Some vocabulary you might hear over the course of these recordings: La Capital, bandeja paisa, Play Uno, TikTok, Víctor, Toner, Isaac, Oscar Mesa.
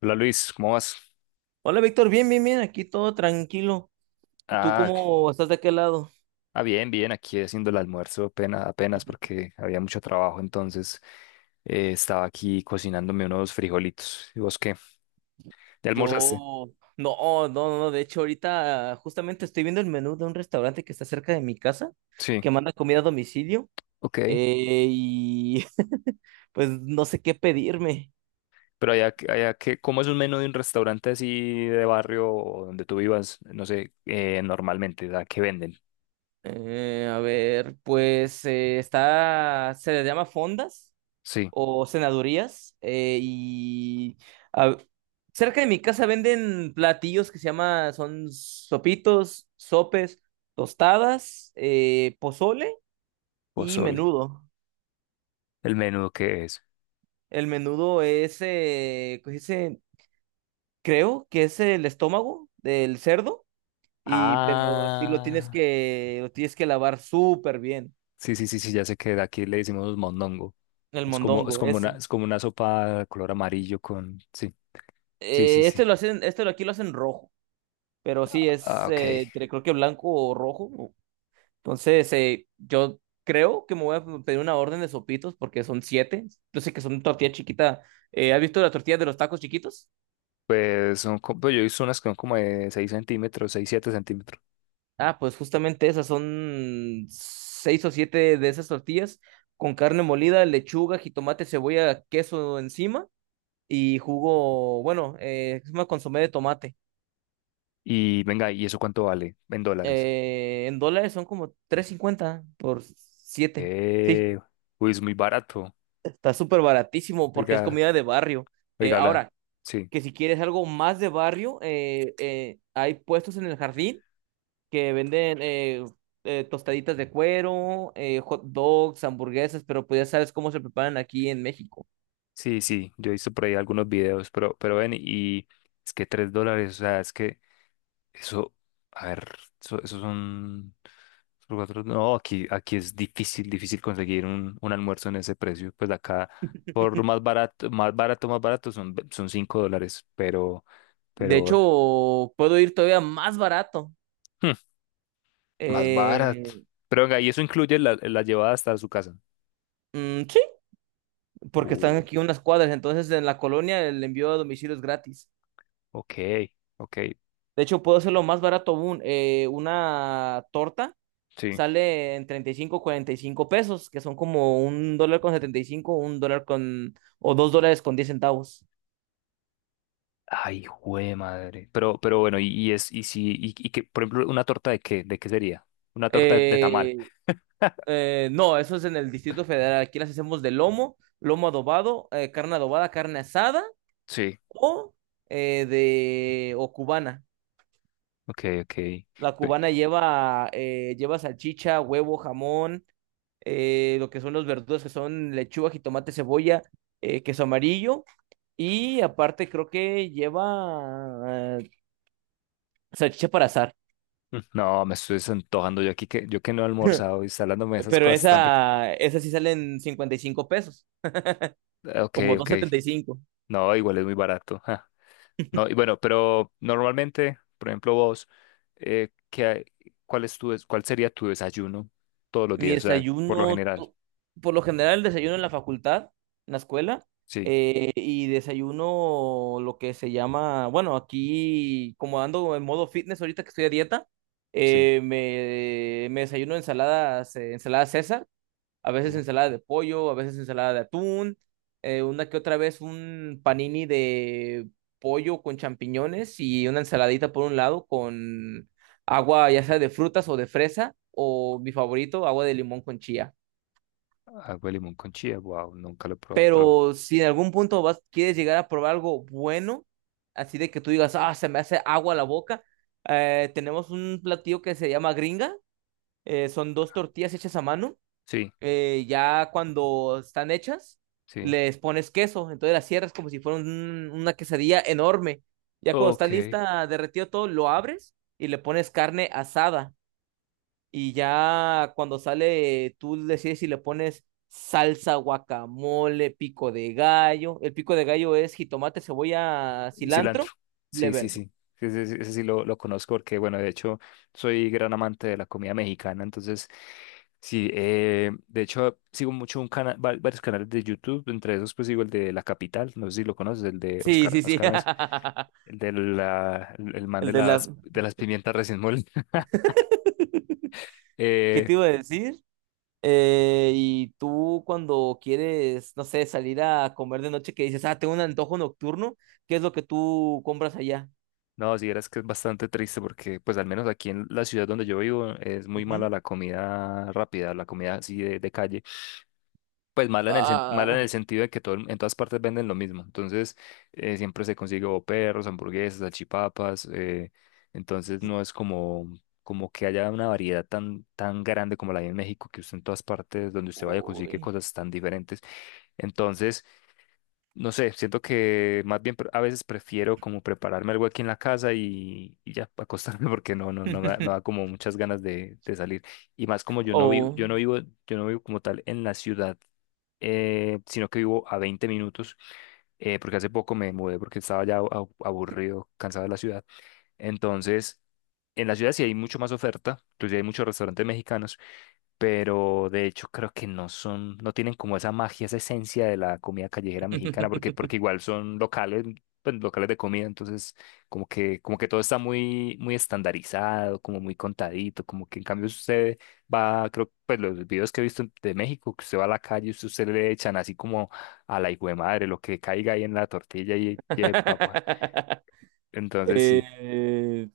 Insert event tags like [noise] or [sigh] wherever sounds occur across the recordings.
Hola Luis, ¿cómo vas? Hola Víctor, bien, bien, bien, aquí todo tranquilo. ¿Y tú Ah, cómo estás de aquel lado? Bien, bien, aquí haciendo el almuerzo apenas, apenas [laughs] porque había mucho trabajo, entonces estaba aquí cocinándome unos frijolitos. ¿Y vos qué? ¿Ya almorzaste? Yo, no, no, no, de hecho ahorita justamente estoy viendo el menú de un restaurante que está cerca de mi casa, Sí, que manda comida a domicilio, ok. Y [laughs] pues no sé qué pedirme. Pero allá, allá que, ¿cómo es un menú de un restaurante así de barrio o donde tú vivas? No sé, normalmente, ¿a ¿qué venden? A ver, pues está, se le llama fondas Sí, o senadurías. Y a- cerca de mi casa venden platillos que se llama, son sopitos, sopes, tostadas, pozole y pozole. menudo. ¿El menú qué es? El menudo es, ¿cómo se dice? Creo que es el estómago del cerdo, y pero sí Ah. Lo tienes que lavar súper bien, Sí, sí, sí, sí, ya sé que de aquí le decimos mondongo. el mondongo ese. Es como una sopa de color amarillo con. Sí, sí, sí, Este sí. lo hacen, este lo Aquí lo hacen rojo, pero sí Ah, es, ok. Creo que blanco o rojo. Entonces, yo creo que me voy a pedir una orden de sopitos porque son siete. Yo sé que son tortilla chiquita. ¿Has visto las tortillas de los tacos chiquitos? Pues son, pues yo he visto unas que son como de seis centímetros, seis siete centímetros. Ah, pues justamente esas son seis o siete de esas tortillas con carne molida, lechuga, jitomate, cebolla, queso encima y jugo, bueno, es una consomé de tomate. Y venga, ¿y eso cuánto vale? En dólares. En dólares son como 3.50 por siete. Sí, Eh, uy, es muy barato. está súper baratísimo porque es Oiga, comida de barrio. Oiga, Ahora, habla. Sí, que si quieres algo más de barrio, hay puestos en el jardín que venden tostaditas de cuero, hot dogs, hamburguesas, pero pues ya sabes cómo se preparan aquí en México. sí, sí. Yo he visto por ahí algunos videos, pero ven, y es que 3 dólares, o sea, es que. Eso, a ver, eso son no, aquí, aquí es difícil, difícil conseguir un almuerzo en ese precio. Pues acá, por lo más barato, más barato, más barato son, son cinco dólares, De pero, hecho, puedo ir todavía más barato. hmm, más barato. Eh, Pero venga, y eso incluye la, la llevada hasta su casa. mm, sí, porque están Uh, aquí unas cuadras, entonces en la colonia el envío a domicilio es gratis. ok, ok, De hecho, puedo hacerlo más barato aún, una torta sí. sale en 35 45 pesos, que son como $1.75, o $2.10. Ay, jue madre. Pero bueno, y es, y si, y que, por ejemplo, una torta de qué, ¿de qué sería? Una torta de tamal. Eh, [laughs] no, eso es en el Distrito Federal. Aquí las hacemos de lomo, lomo adobado, carne adobada, carne asada Sí. o de o cubana. Ok, ok. La Pe- cubana lleva salchicha, huevo, jamón, lo que son los verduras, que son lechuga, jitomate, cebolla, queso amarillo. Y aparte creo que lleva eh, salchicha para azar. no, me estoy desantojando yo aquí que yo que no he almorzado y está hablándome de esas Pero cosas tan ric- esa sí sale en 55 pesos, Ok, como dos ok. setenta y cinco. No, igual es muy barato. Ja. No, y bueno, pero normalmente, por ejemplo, vos, ¿qué cuál es tu cuál sería tu desayuno todos los Mi días? O sea, por lo desayuno, general. Por lo general, desayuno en la facultad, en la escuela, Sí, y desayuno lo que se llama, bueno, aquí, como ando en modo fitness ahorita que estoy a dieta. sí. Me desayuno ensaladas, ensalada César, a veces Uh, ensalada de pollo, a veces ensalada de atún, una que otra vez un panini de pollo con champiñones y una ensaladita por un lado con agua ya sea de frutas o de fresa o mi favorito, agua de limón con chía. agua de limón con chía, wow, nunca lo he probado, pero Pero si en algún punto vas, quieres llegar a probar algo bueno, así de que tú digas, ah, se me hace agua la boca, tenemos un platillo que se llama gringa, son dos tortillas hechas a mano, sí, ya cuando están hechas, sí. les pones queso, entonces las cierras como si fuera una quesadilla enorme. Ya cuando está Ok. lista, derretido todo, lo abres y le pones carne asada. Y ya cuando sale, tú decides si le pones salsa, guacamole, pico de gallo. El pico de gallo es jitomate, cebolla, Y cilantro. cilantro, le Sí, sí, verde. sí. Sí, sí, sí, ese, sí lo conozco porque, bueno, de hecho, soy gran amante de la comida mexicana. Entonces, sí, de hecho, sigo mucho un varios canales de YouTube. Entre esos, pues sigo el de La Capital. No sé si lo conoces, el de Sí, Oscar, sí, sí. Oscar Mesa. [laughs] El de la, el man El de la... de las pimientas recién molidas. [laughs] [laughs] ¿Qué Eh, te iba a decir? Y tú cuando quieres, no sé, salir a comer de noche, que dices, ah, tengo un antojo nocturno, ¿qué es lo que tú compras allá? no, si vieras que es bastante triste porque, pues al menos aquí en la ciudad donde yo vivo, es muy mala Ujú. la comida rápida, la comida así de calle. Pues mala en el, mala en Ah, el sentido de que todo, en todas partes venden lo mismo. Entonces, siempre se consigue o perros, hamburguesas, salchipapas. Entonces, no es como, como que haya una variedad tan, tan grande como la hay en México, que usted en todas partes donde usted vaya consigue uy. cosas tan diferentes. Entonces, no sé, siento que más bien a veces prefiero como prepararme algo aquí en la casa y ya acostarme [laughs] porque no, no, no, no da [laughs] como muchas ganas de salir. Y más como yo no vivo, Oh. yo no vivo, yo no vivo como tal en la ciudad, sino que vivo a 20 minutos, porque hace poco me mudé porque estaba ya aburrido, cansado de la ciudad. Entonces, en la ciudad sí hay mucho más oferta, inclusive hay muchos restaurantes mexicanos, pero de hecho creo que no son, no tienen como esa magia, esa esencia de la comida callejera mexicana, porque, porque igual son locales, pues, locales de comida, entonces como que todo está muy, muy estandarizado, como muy contadito, como que en cambio si usted va, creo, pues los videos que he visto de México, que usted va a la calle, usted, usted le echan así como a la hijo de madre, lo que caiga ahí en la tortilla y lleve papa. [laughs] Entonces sí. Eh,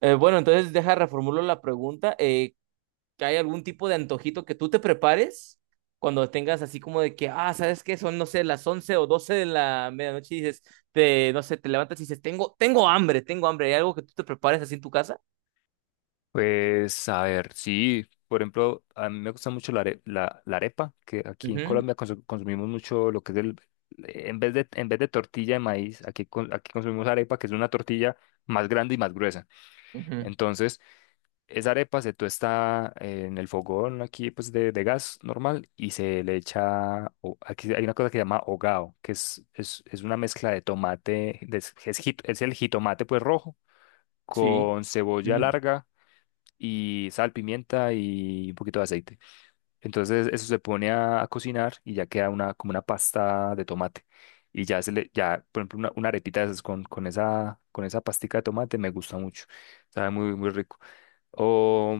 bueno, entonces deja reformulo la pregunta. Que hay algún tipo de antojito que tú te prepares cuando tengas así como de que, ah, ¿sabes qué? Son, no sé, las 11 o 12 de la medianoche y dices, no sé, te levantas y dices, tengo hambre, tengo hambre. ¿Hay algo que tú te prepares así en tu casa? Pues a ver, sí, por ejemplo, a mí me gusta mucho la, la, la arepa, que aquí en Ujú, Colombia consumimos mucho lo que es el, en vez de tortilla de maíz, aquí, aquí consumimos arepa, que es una tortilla más grande y más gruesa. ujú, Entonces, esa arepa se tuesta en el fogón aquí, pues de gas normal, y se le echa, aquí hay una cosa que se llama hogao, que es una mezcla de tomate, es, es el jitomate pues rojo, sí. con cebolla Ujú. larga y sal, pimienta y un poquito de aceite. Entonces eso se pone a cocinar y ya queda una, como una pasta de tomate. Y ya se le, ya, por ejemplo, una arepita de esas con esa pastica de tomate me gusta mucho. Sabe muy, muy rico. O,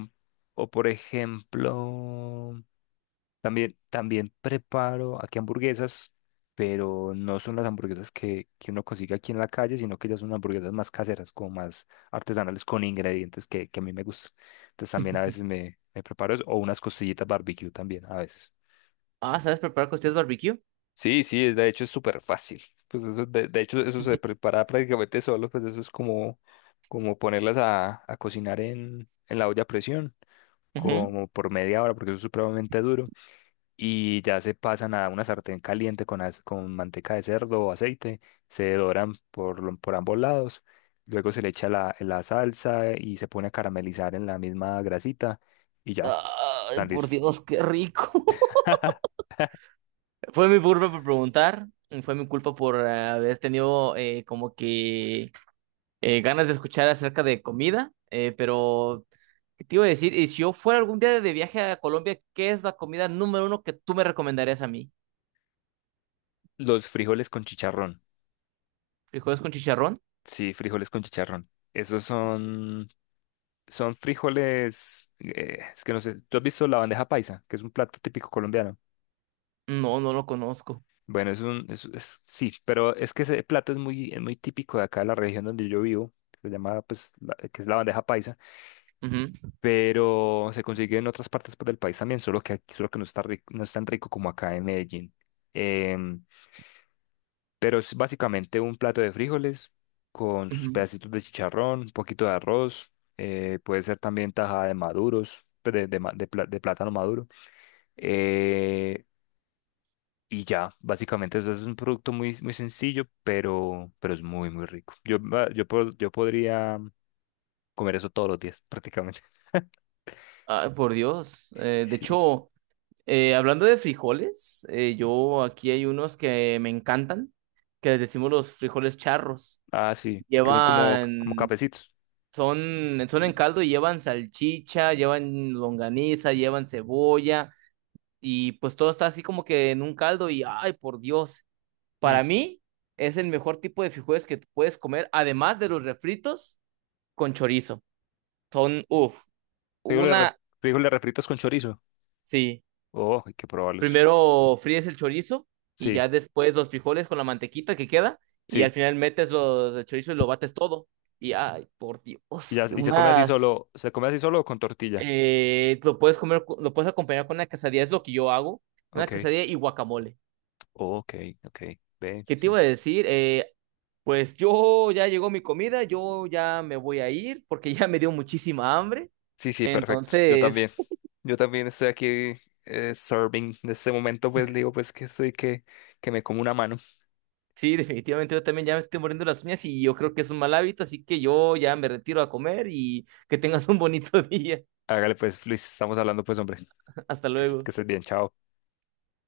o por ejemplo, también, también preparo aquí hamburguesas, pero no son las hamburguesas que uno consigue aquí en la calle, sino que ya son hamburguesas más caseras, como más artesanales, con ingredientes que a mí me gustan. Entonces también a veces [laughs] me, me preparo eso, o unas costillitas barbecue también a veces. Ah, ¿sabes preparar costillas barbecue? Sí, sí, de hecho es súper fácil. Pues eso, de hecho, eso se [laughs] prepara prácticamente solo, pues eso es como, como ponerlas a cocinar en la olla a presión, Ujú. como por media hora, porque eso es supremamente duro. Y ya se pasan a una sartén caliente con, con manteca de cerdo o aceite, se doran por, por ambos lados, luego se le echa la, la salsa y se pone a caramelizar en la misma grasita y ya, Ay, están por listos. Dios, qué rico. [laughs] [laughs] Fue mi culpa por preguntar, fue mi culpa por haber tenido como que ganas de escuchar acerca de comida, pero ¿qué te iba a decir? Y si yo fuera algún día de viaje a Colombia, ¿qué es la comida número uno que tú me recomendarías a mí? Los frijoles con chicharrón, ¿Frijoles con chicharrón? sí, frijoles con chicharrón. Esos son, son frijoles, es que no sé, ¿tú has visto la bandeja paisa, que es un plato típico colombiano? No, no lo conozco. Bueno, es un, es, sí, pero es que ese plato es muy típico de acá de la región donde yo vivo, se llama, pues, que es la bandeja paisa, Ujú, pero se consigue en otras partes pues, del país también, solo que aquí, solo que no está rico, no es tan rico como acá en Medellín. Em, pero es básicamente un plato de frijoles con sus ujú. pedacitos de chicharrón, un poquito de arroz, puede ser también tajada de maduros, pues, de, de plátano maduro eh, y ya, básicamente eso es un producto muy, muy sencillo, pero es muy, muy rico. Yo, va- yo, po- yo podría comer eso todos los días, prácticamente. Ay, por Dios. [laughs] De Sí. hecho, hablando de frijoles, yo aquí hay unos que me encantan, que les decimos los frijoles charros. Ah, sí, que son como, como Llevan, cafecitos. son en caldo y llevan salchicha, llevan longaniza, llevan cebolla y pues todo está así como que en un caldo y ay, por Dios, Mm. para mí es el mejor tipo de frijoles que tú puedes comer, además de los refritos con chorizo. Son, uff, Frijoles, re- una, frijoles refritos con chorizo. sí, Oh, hay que probarlos. primero fríes el chorizo y Sí, ya después los frijoles con la mantequita que queda y al sí. final metes el chorizo y lo bates todo. Y ay, por Dios, Y, ya, y se come así unas, solo, se come así solo o con tortilla. Lo puedes comer, lo puedes acompañar con una quesadilla, es lo que yo hago, una Ok, quesadilla y guacamole. ok, ok. Ve, ¿Qué te sí. iba a decir? Pues yo ya llegó mi comida, yo ya me voy a ir porque ya me dio muchísima hambre. Sí, sí, perfecto. Yo también. Entonces, [laughs] Yo también estoy aquí serving. En este momento, pues digo, pues que estoy que me como una mano. sí, definitivamente yo también ya me estoy muriendo las uñas y yo creo que es un mal hábito, así que yo ya me retiro a comer y que tengas un bonito [laughs] día. Hágale, pues, Luis, estamos hablando, pues, hombre. Hasta Que, que luego. estés bien, chao.